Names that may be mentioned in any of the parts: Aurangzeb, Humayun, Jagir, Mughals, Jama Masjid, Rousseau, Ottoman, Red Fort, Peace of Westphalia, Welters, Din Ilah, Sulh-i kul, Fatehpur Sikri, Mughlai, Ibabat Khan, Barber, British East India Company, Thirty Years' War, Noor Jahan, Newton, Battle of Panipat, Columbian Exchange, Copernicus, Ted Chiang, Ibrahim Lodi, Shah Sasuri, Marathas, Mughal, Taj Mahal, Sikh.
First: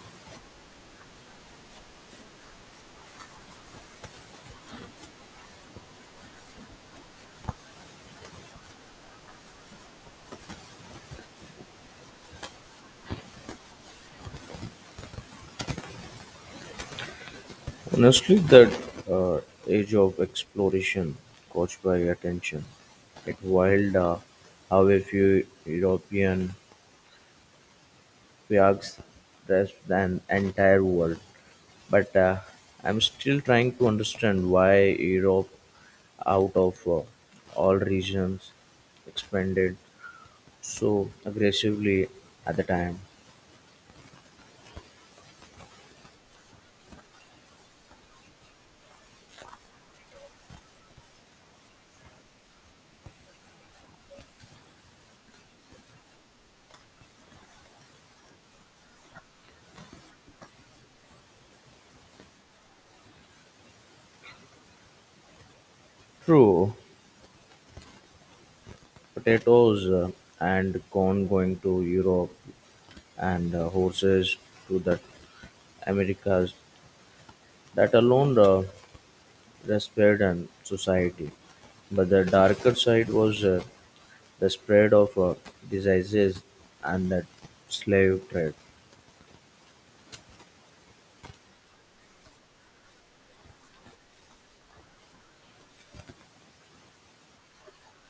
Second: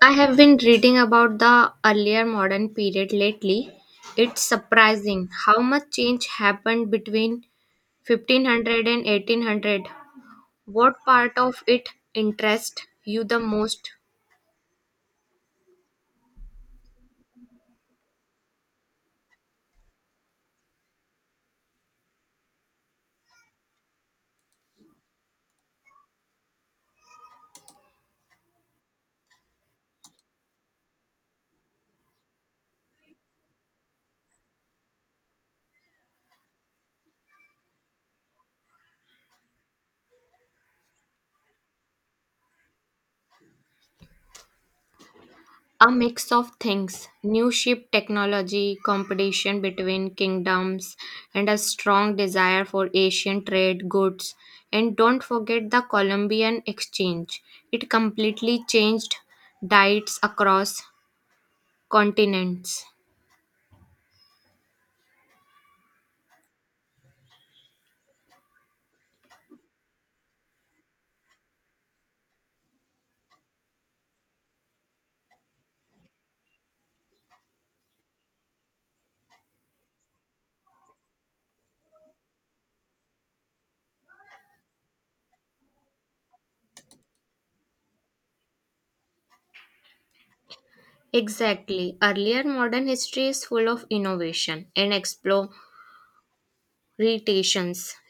I have been reading about the earlier modern period lately. It's surprising how much change happened between 1500 and 1800. What part of it interests you the most? Honestly, that uh, age of exploration caught my attention. It wild how a few European flags grasp an entire world. But I'm still trying to understand why Europe, out of all regions, expanded so aggressively at the time. A mix of things new ship technology, competition between kingdoms, and a strong desire for Asian trade goods. And don't forget the Columbian Exchange. It completely changed diets across continents. True, potatoes and corn going to Europe and horses to the Americas that alone respired an society. But the darker side was the spread of diseases and that slave trade, Exactly. Earlier modern history is full of innovation and explorations.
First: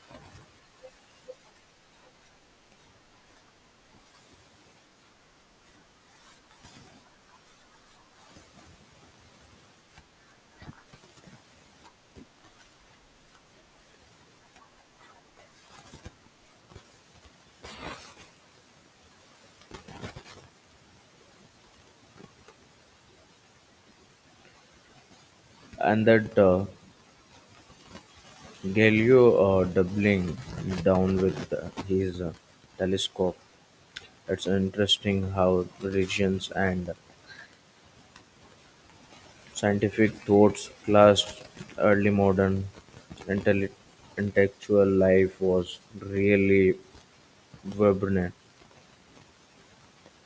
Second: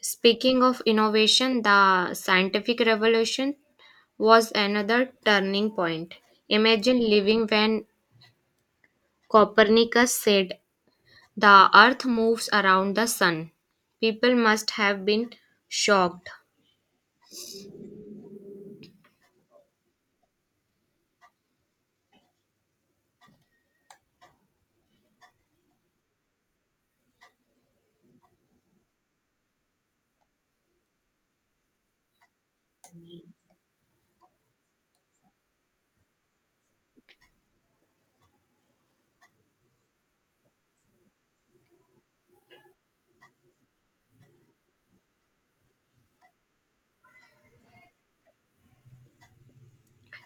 Speaking of innovation, the scientific revolution was another turning point. Imagine living when Copernicus said the earth moves around the sun. People must have been shocked. and that Galileo doubling down with his telescope. It's interesting how religions and scientific thoughts clashed. Early modern intelli- intellectual life was really vibrant.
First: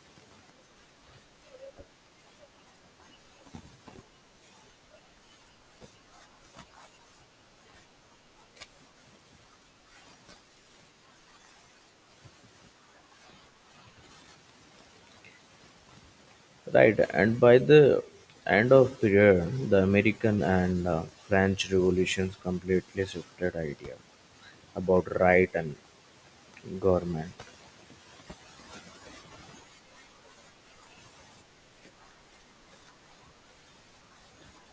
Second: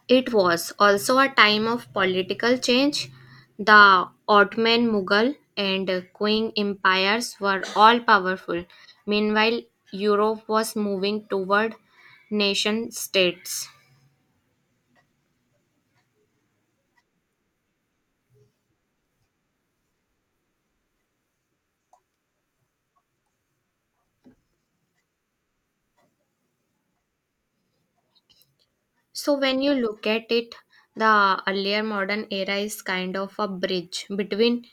It was also a time of political change. The Ottoman, Mughal, and Qing empires were all powerful. Meanwhile, Europe was moving toward nation states. Right, and by the end of period, the American and French revolutions completely shifted idea about right and government. So, when you look at it, the earlier modern era is kind of a bridge between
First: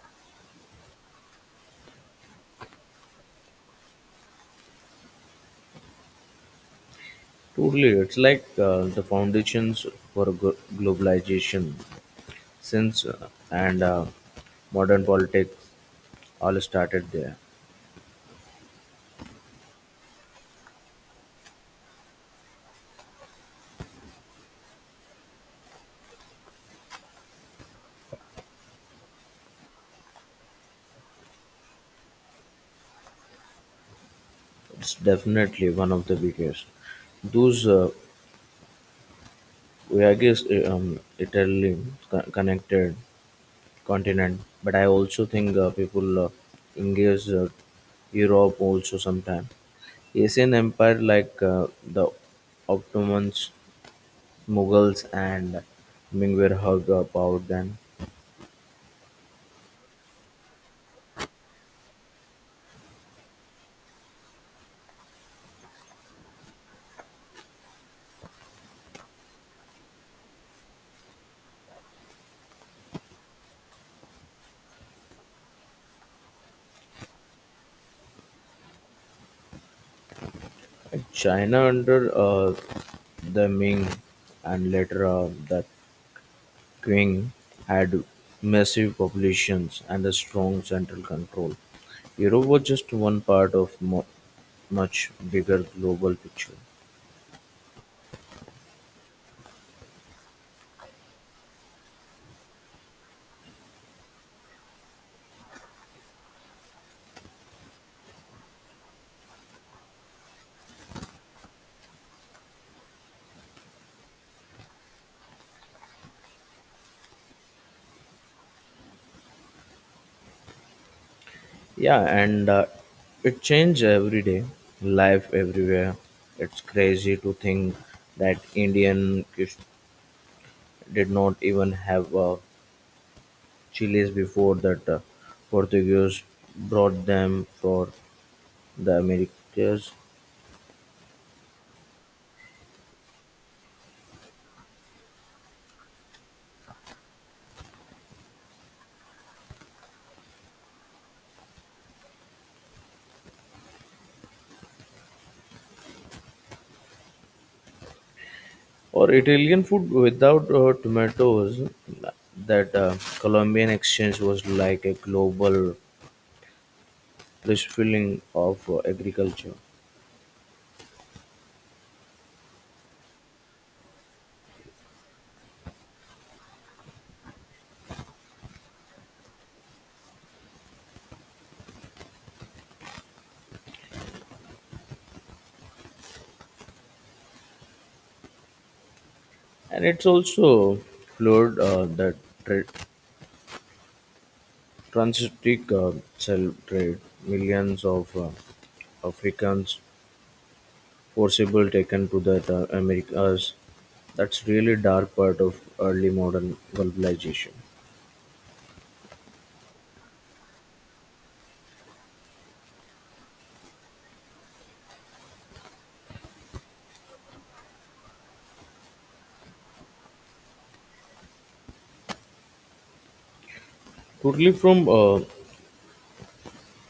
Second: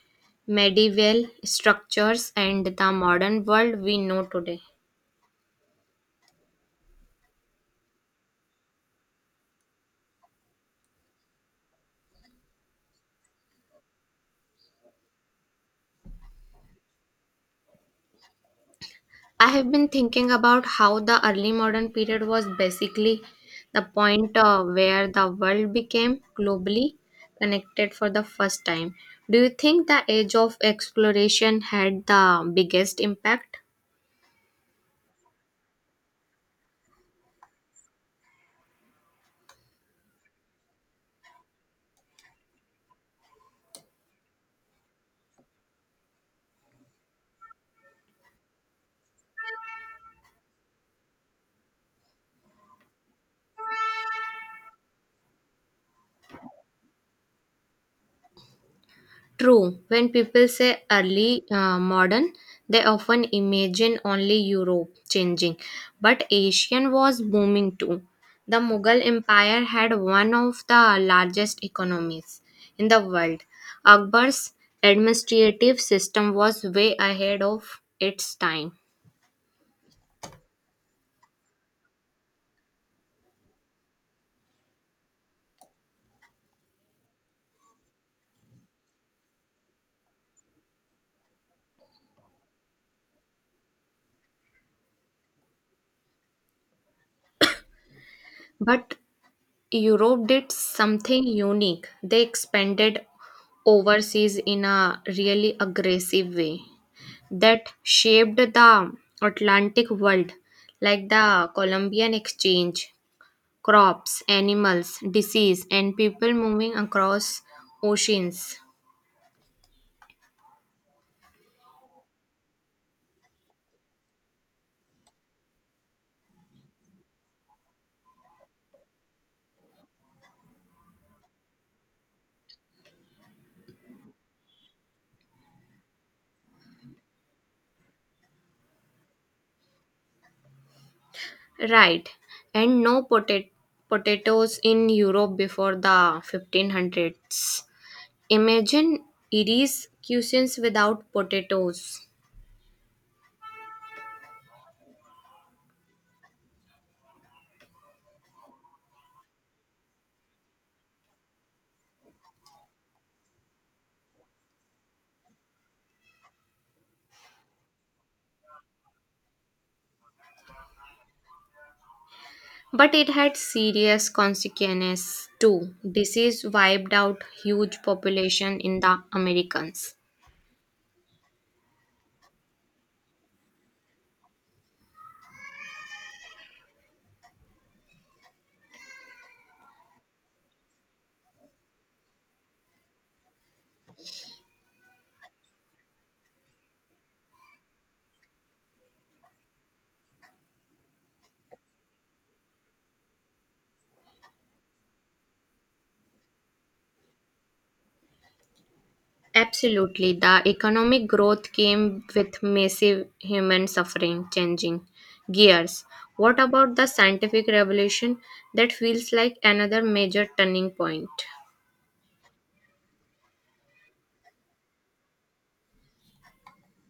medieval structures and the modern world we know today. Totally, it's like the foundations for globalization since and modern politics all started there. I have been thinking about how the early modern period was basically the point where the world became globally connected for the first time. Do you think the age of exploration had the biggest impact? It's definitely one of the biggest. Those Voyages Italy connected continent, but I also think people engage Europe also sometimes. Asian empire like the Ottomans, Mughals, and Ming were hugged about then. True, when people say early modern, they often imagine only Europe changing, but Asian was booming too. The Mughal Empire had one of the largest economies in the world. Akbar's administrative system was way ahead of its time. China under the Ming and later the Qing had massive populations and a strong central control. Europe was just one part of much bigger global picture. But Europe did something unique. They expanded overseas in a really aggressive way. That shaped the Atlantic world, like the Columbian Exchange, crops, animals, disease, and people moving across oceans. Yeah, and it changes every day, life everywhere. It's crazy to think that Indian did not even have chilies before that Portuguese brought them for the Americas. Right, and no potatoes in Europe before the 1500s. Imagine Irish cuisines without potatoes. Or Italian food without tomatoes, that Colombian exchange was like a global refilling of agriculture. But it had serious consequences too. Disease wiped out huge population in the Americans. And it's also floored the Transitic cell trade: millions of Africans forcibly taken to the Americas. That's really dark part of early modern globalization. Absolutely. The economic growth came with massive human suffering, changing gears. What about the scientific revolution? That feels like another major turning point. Totally, from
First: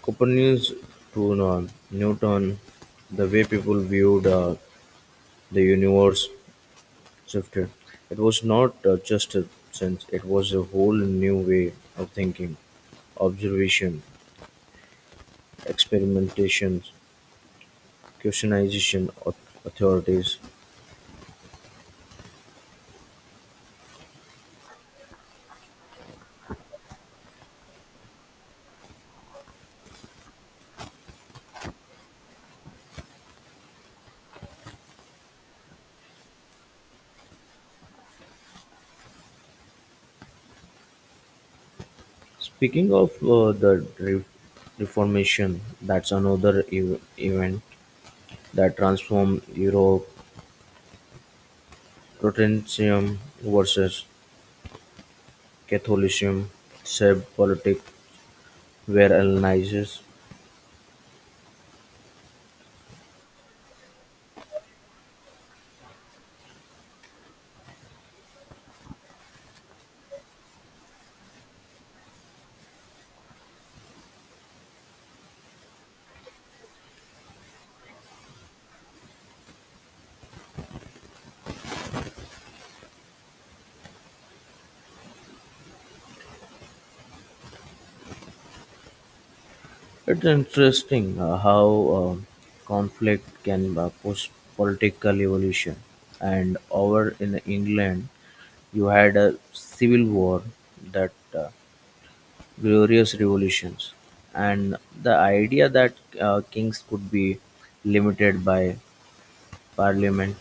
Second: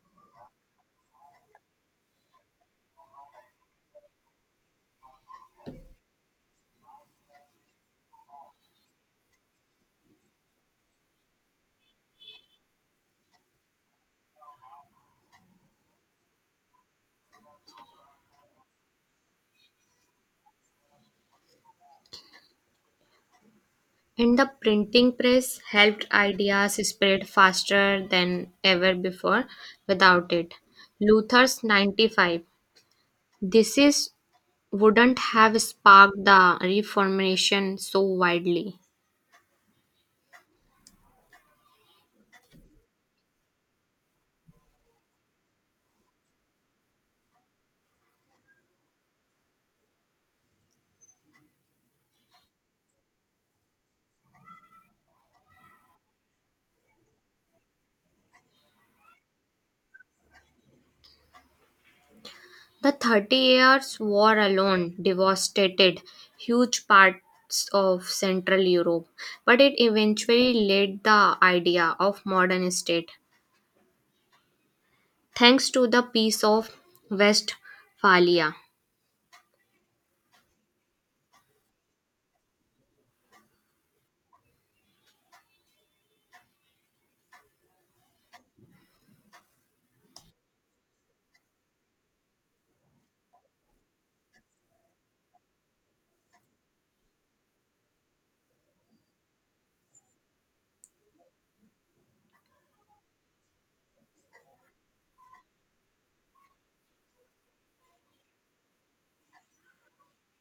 Copernicus to Newton, the way people viewed the universe shifted. It was not just a sense; it was a whole new way of thinking, observation, experimentations, Christianization authorities. And the printing press helped ideas spread faster than ever before without it. Luther's 95 This is wouldn't have sparked the reformation so widely. Speaking of the Reformation, that's another event that transformed Europe. Protestantism versus Catholicism, save politics were analyzed. The Thirty Years' War alone devastated huge parts of Central Europe, but it eventually led the idea of modern state thanks to the Peace of Westphalia. It's interesting how um conflict can push political evolution. And over in England, you had a civil war that glorious revolutions, and the idea that kings could be limited by parliament.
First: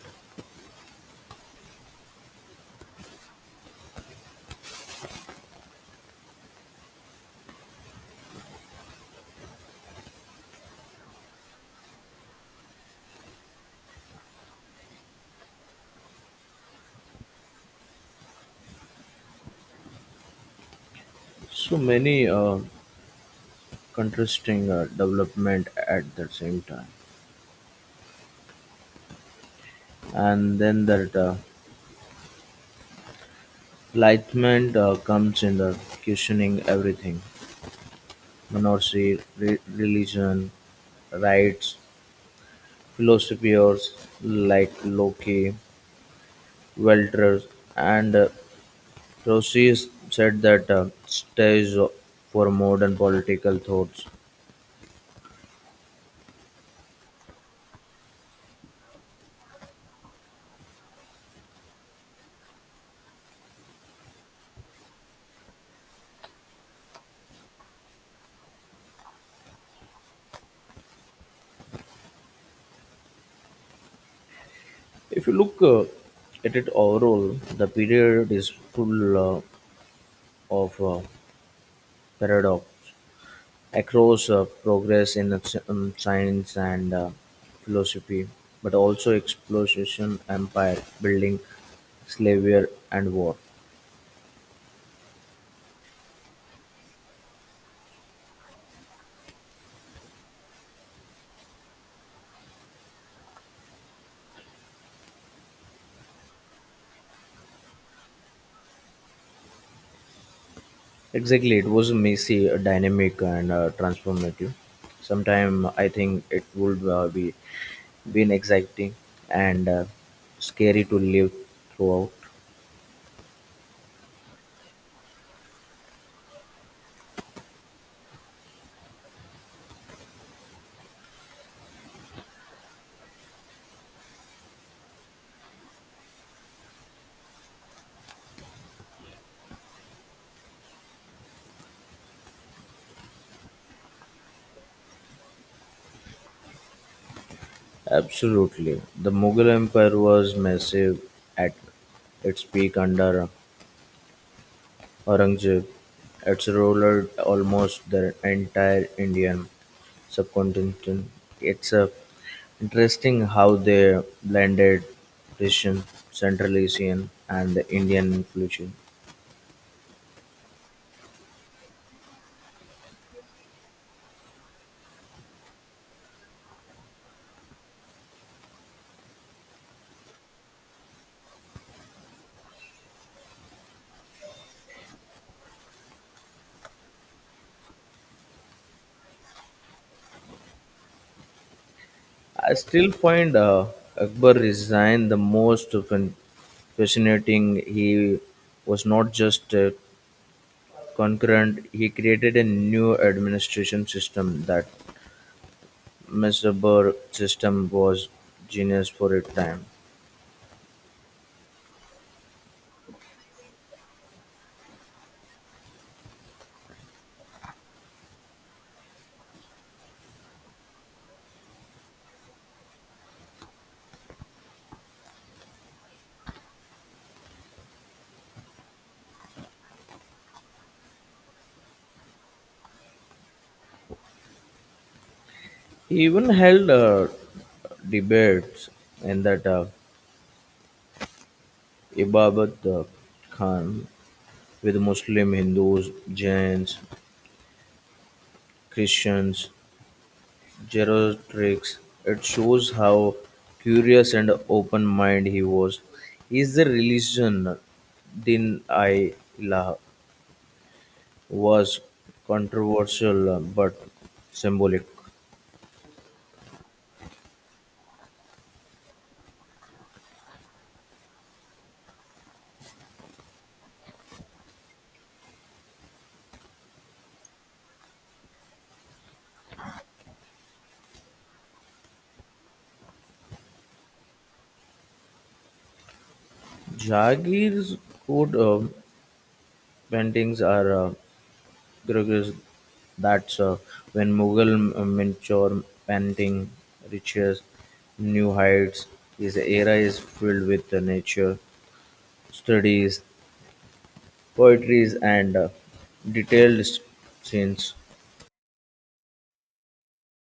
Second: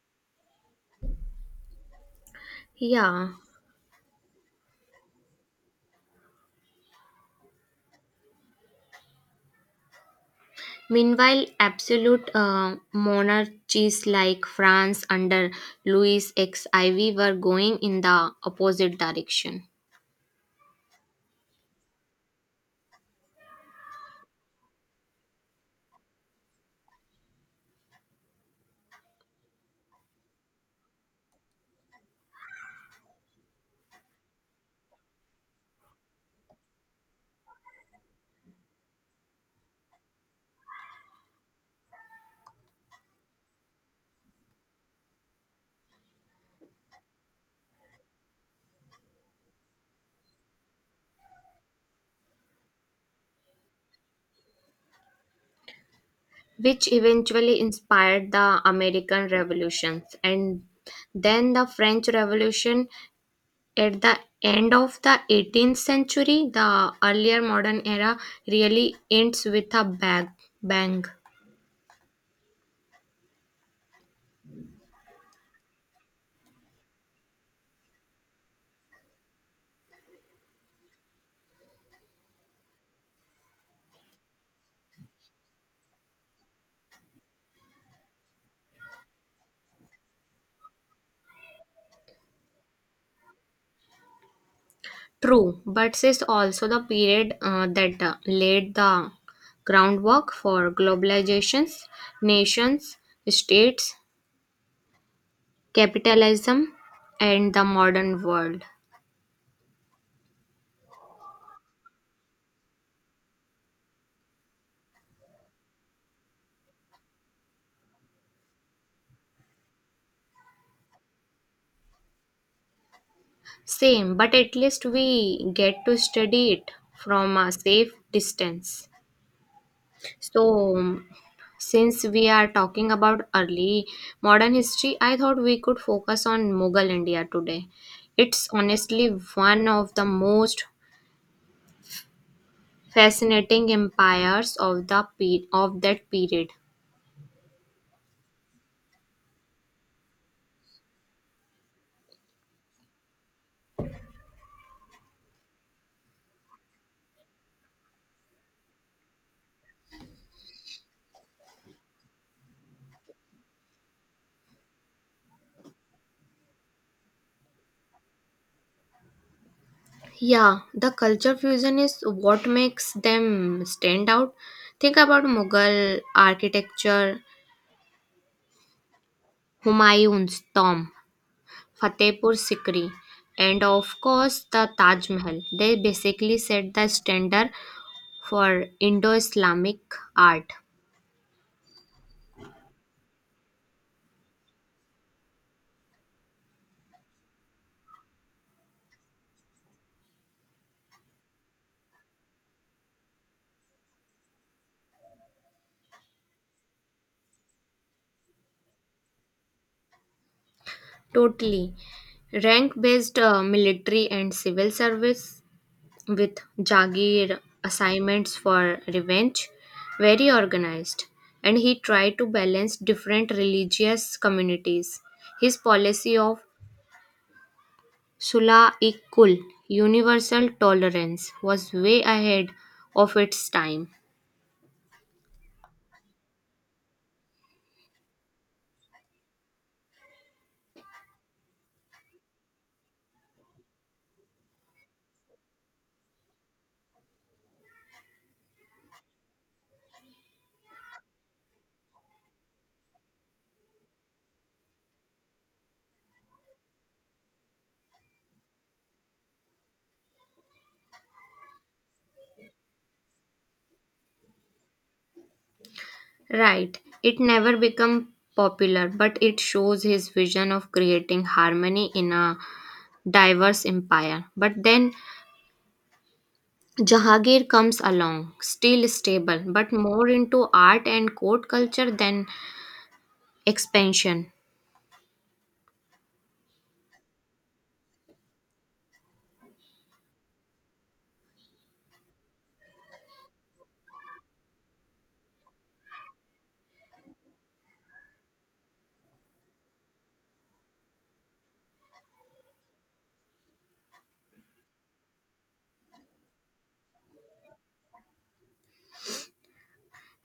Yeah. Meanwhile, absolute monarchies like France under Louis XIV were going in the opposite direction, So many contrasting development at the same time, and then that enlightenment comes in the questioning everything, monarchy, religion, rights, philosophers like Locke, Welters, and Rousseau said that stage for modern political thoughts. which eventually inspired the American Revolutions and then the French Revolution at the end of the 18th century. The earlier modern era really ends with a bang. If you look at it overall, the period is full of paradox across progress in science and philosophy, but also explosion, empire building, slavery, and war. True, but this is also the period that laid the groundwork for globalizations, nations, states, capitalism, and the modern world. Exactly, it was messy, dynamic, and transformative. Sometime I think it would be been exciting and scary to live throughout? Same, but at least we get to study it from a safe distance. So, since we are talking about early modern history, I thought we could focus on Mughal India today. It's honestly one of the most fascinating empires of that period. Absolutely. The Mughal Empire was massive at its peak under Aurangzeb. It's ruled almost the entire Indian subcontinent. It's interesting how they blended Persian, Central Asian, and the Indian influence. Yeah, the culture fusion is what makes them stand out. Think about Mughal architecture, Humayun's tomb, Fatehpur Sikri, and of course the Taj Mahal. They basically set the standard for Indo Islamic art. I still find Akbar Resign the most fascinating. He was not just a concurrent, he created a new administration system that Mesabar system was genius for a time. Totally. Rank based military and civil service with Jagir assignments for revenge. Very organized. And he tried to balance different religious communities. His policy of Sula kul universal tolerance, was way ahead of its time. He even held debates in that Ibabat Khan with Muslim, Hindus, Jains, Christians, Gerotrix. It shows how curious and open minded he was. Is the religion Din Ilah was controversial but symbolic. Right. It never became popular, but it shows his vision of creating harmony in a diverse empire. But then Jahangir comes along, still stable, but more into art and court culture than expansion. Jagir's coat paintings are gorgeous. That's when Mughal miniature painting reaches new heights. His era is filled with nature studies, poetries and detailed scenes.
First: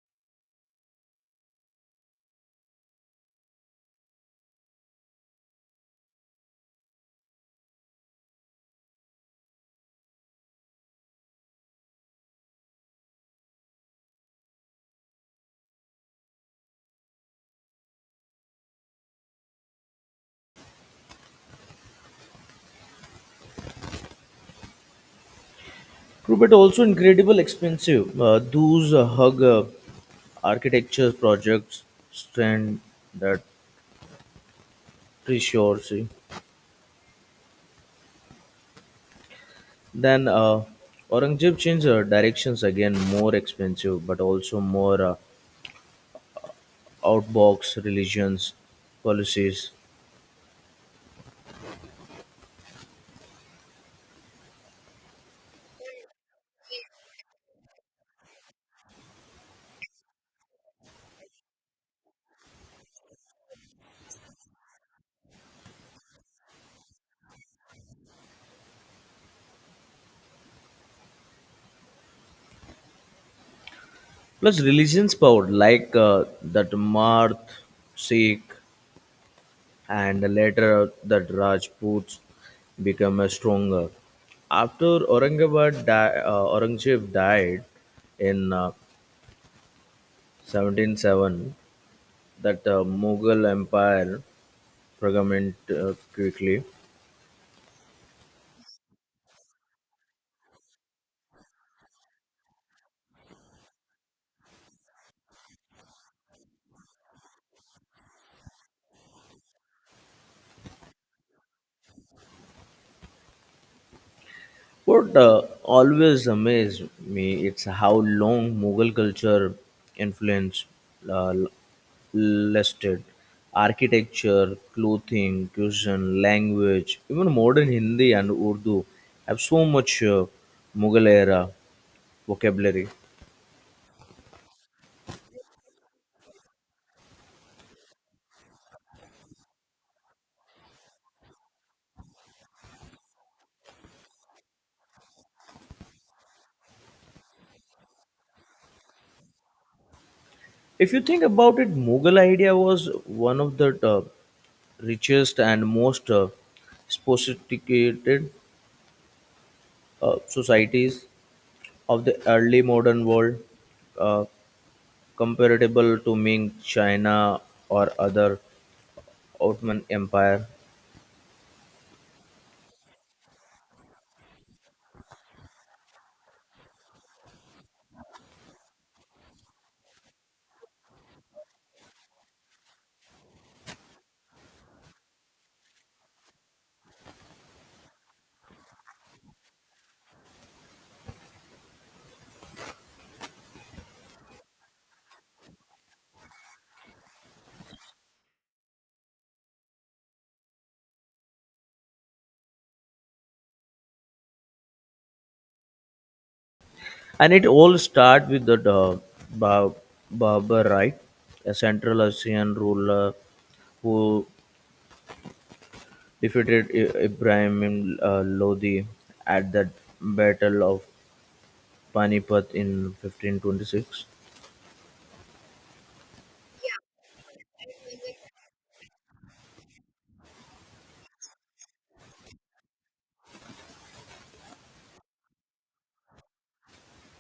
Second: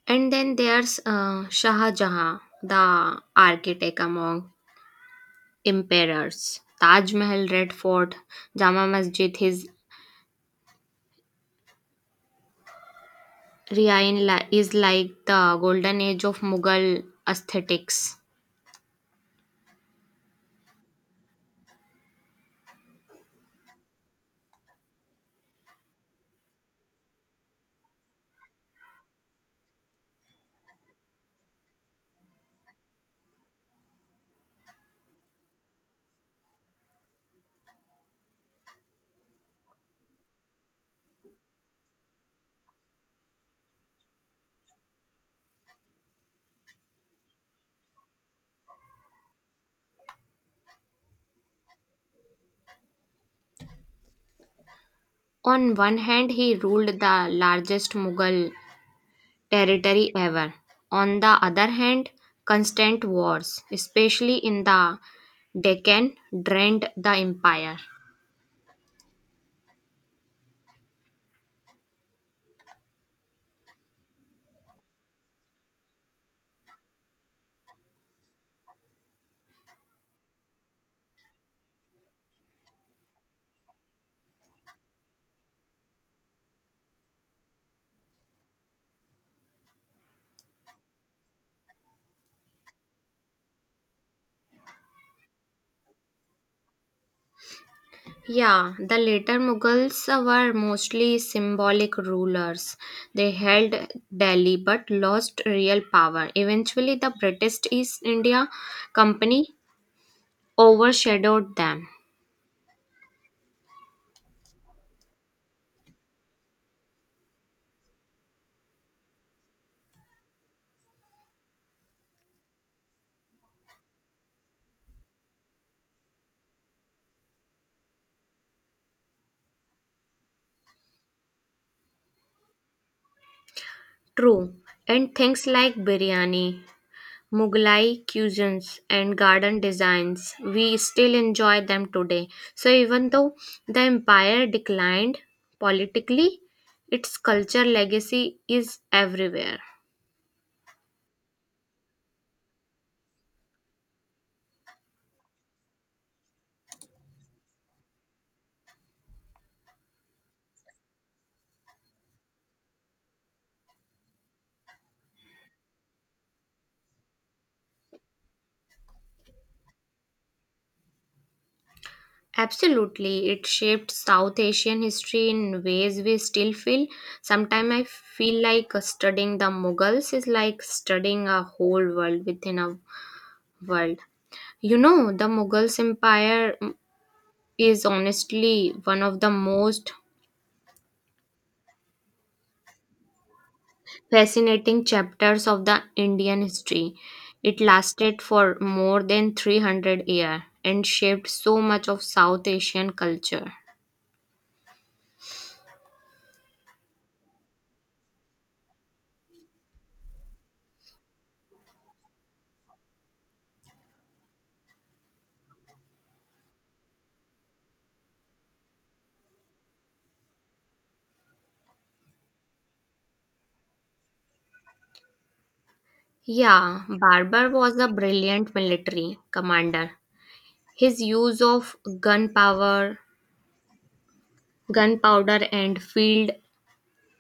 And then there's Shah Jahan, the architect among emperors. Taj Mahal, Red Fort, Jama Masjid, his reign is like the golden age of Mughal aesthetics. True, but also incredible expensive. Those hug architecture projects stand that precious. Then Aurangzeb changed directions again, more expensive, but also more outbox religions policies. On one hand, he ruled the largest Mughal territory ever. On the other hand, constant wars, especially in the Deccan, drained the empire. Plus religions power like that Marth, Sikh, and later the Rajputs became stronger. After Aurangzeb died in 1707, that Mughal Empire fragmented quickly. Yeah, the later Mughals were mostly symbolic rulers. They held Delhi but lost real power. Eventually, the British East India Company overshadowed them. What always amazed me it's how long Mughal culture influence uh, l- lasted. Architecture, clothing, cuisine, language, even modern Hindi and Urdu have so much Mughal era vocabulary. True. And things like biryani, Mughlai cuisines and garden designs, we still enjoy them today. So, even though the empire declined politically, its culture legacy is everywhere. If you think about it, Mughal idea was one of the richest and most sophisticated societies of the early modern world, uh, comparable to Ming China or other Ottoman Empire. Absolutely, it shaped South Asian history in ways we still feel. Sometimes I feel like studying the Mughals is like studying a whole world within a world. You know, the Mughals Empire is honestly one of the most fascinating chapters of the Indian history. It lasted for more than 300 years and shaped so much of South Asian culture. And it all starts with the Ba- Barbarite, a Central Asian ruler who defeated Ibrahim Lodi at the Battle of Panipat in 1526. Yeah, Barber was a brilliant military commander. His use of gunpowder and field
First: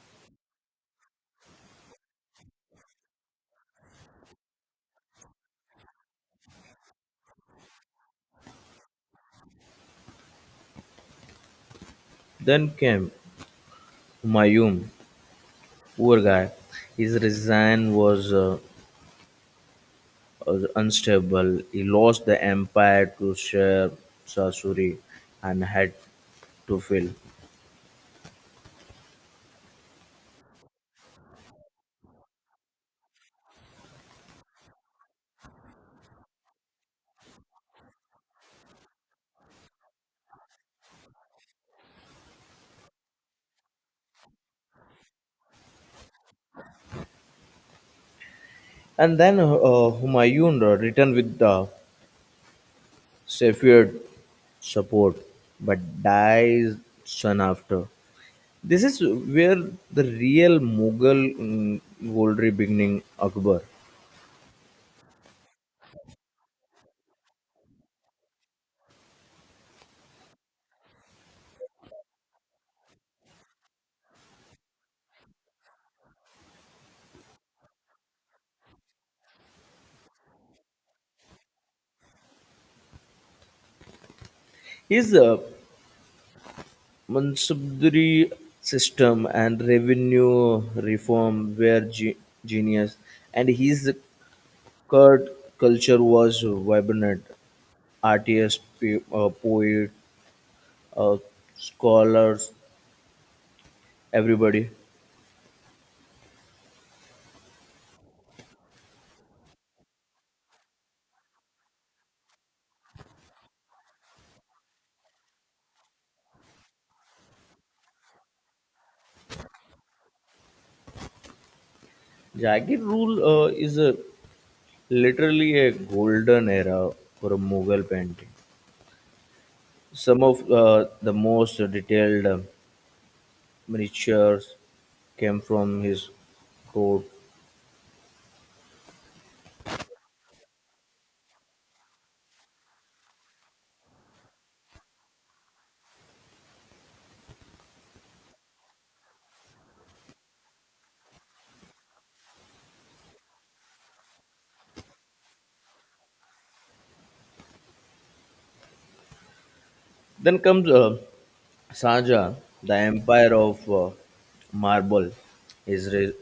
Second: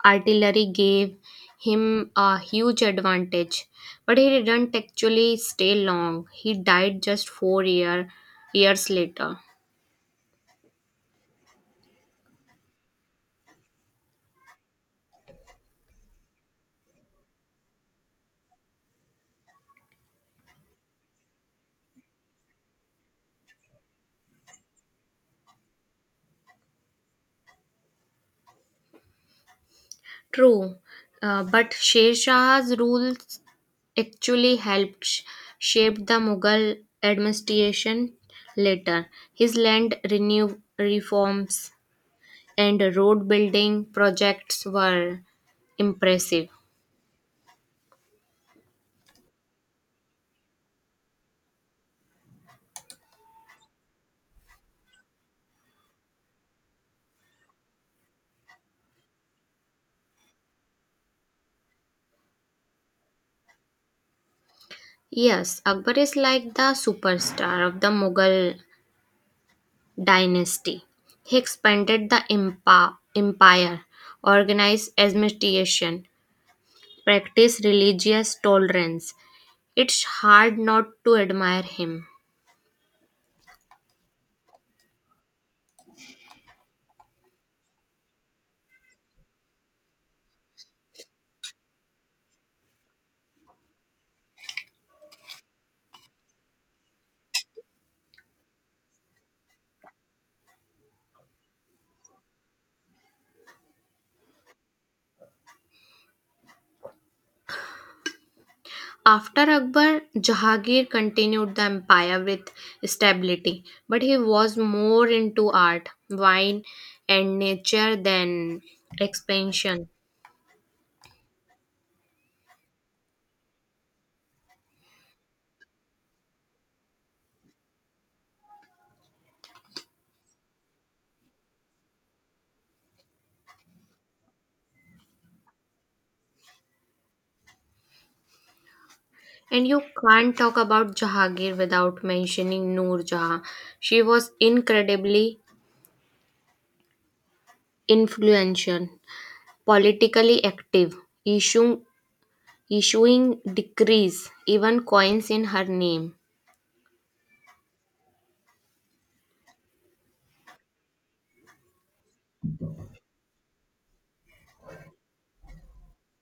artillery gave him a huge advantage, but he didn't actually stay long. He died just four years later. Then came Humayun, poor guy. His resign was unstable, he lost the empire to Shah Sasuri and had to fill. True, but Sher Shah's rules actually helped shape the Mughal administration later. His land renew reforms and road building projects were impressive. And then Humayun returned with the Safavid support, but dies soon after. This is where the real Mughal rivalry beginning Akbar. Yes, Akbar is like the superstar of the Mughal dynasty. He expanded the empire, organized administration, practiced religious tolerance. It's hard not to admire him. His Mansabdari system and revenue reform were genius, and his Kurt culture was vibrant. Artists, poets, uh, scholars, everybody. After Akbar, Jahangir continued the empire with stability, but he was more into art, wine, and nature than expansion. Jagged Rule is a, literally a golden era for a Mughal painting. Some of the most detailed miniatures came from his court. And you can't talk about Jahangir without mentioning Noor Jahan. She was incredibly influential, politically active, issuing, issuing decrees, even coins in her name. Then comes Saja, the empire of marble. His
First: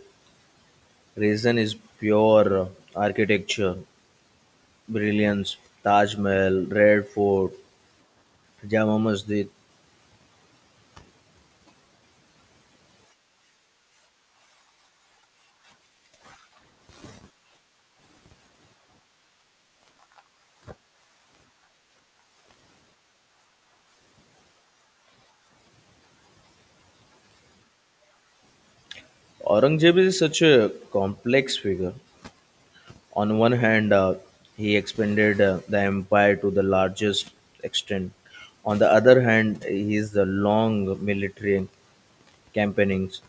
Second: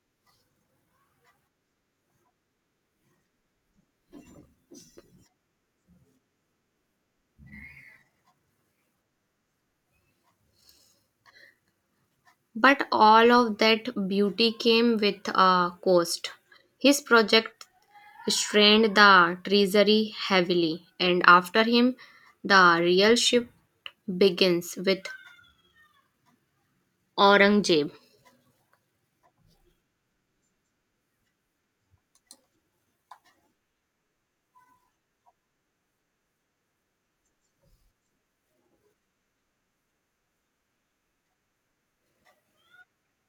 reason is pure architecture brilliance, Taj Mahal, Red Fort, Jama Masjid. But all of that beauty came with a cost. His project strained the treasury heavily, and after him, the real shift begins with Aurangzeb. Aurangzeb is such a complex figure. On one hand, he expanded the empire to the largest extent. On the other hand, his the long military campaignings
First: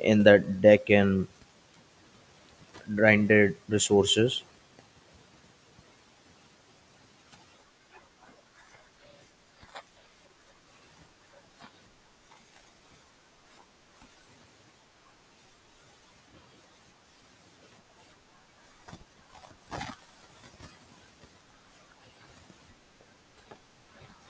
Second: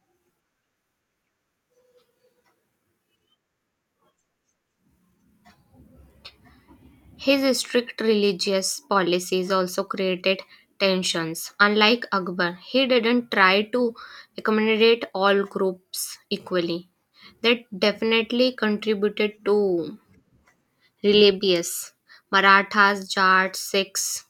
in the Deccan drained resources. His strict religious policies also created tensions. Unlike Akbar, he didn't try to accommodate all groups equally. That definitely contributed to Religious Marathas, Jats, Sikhs.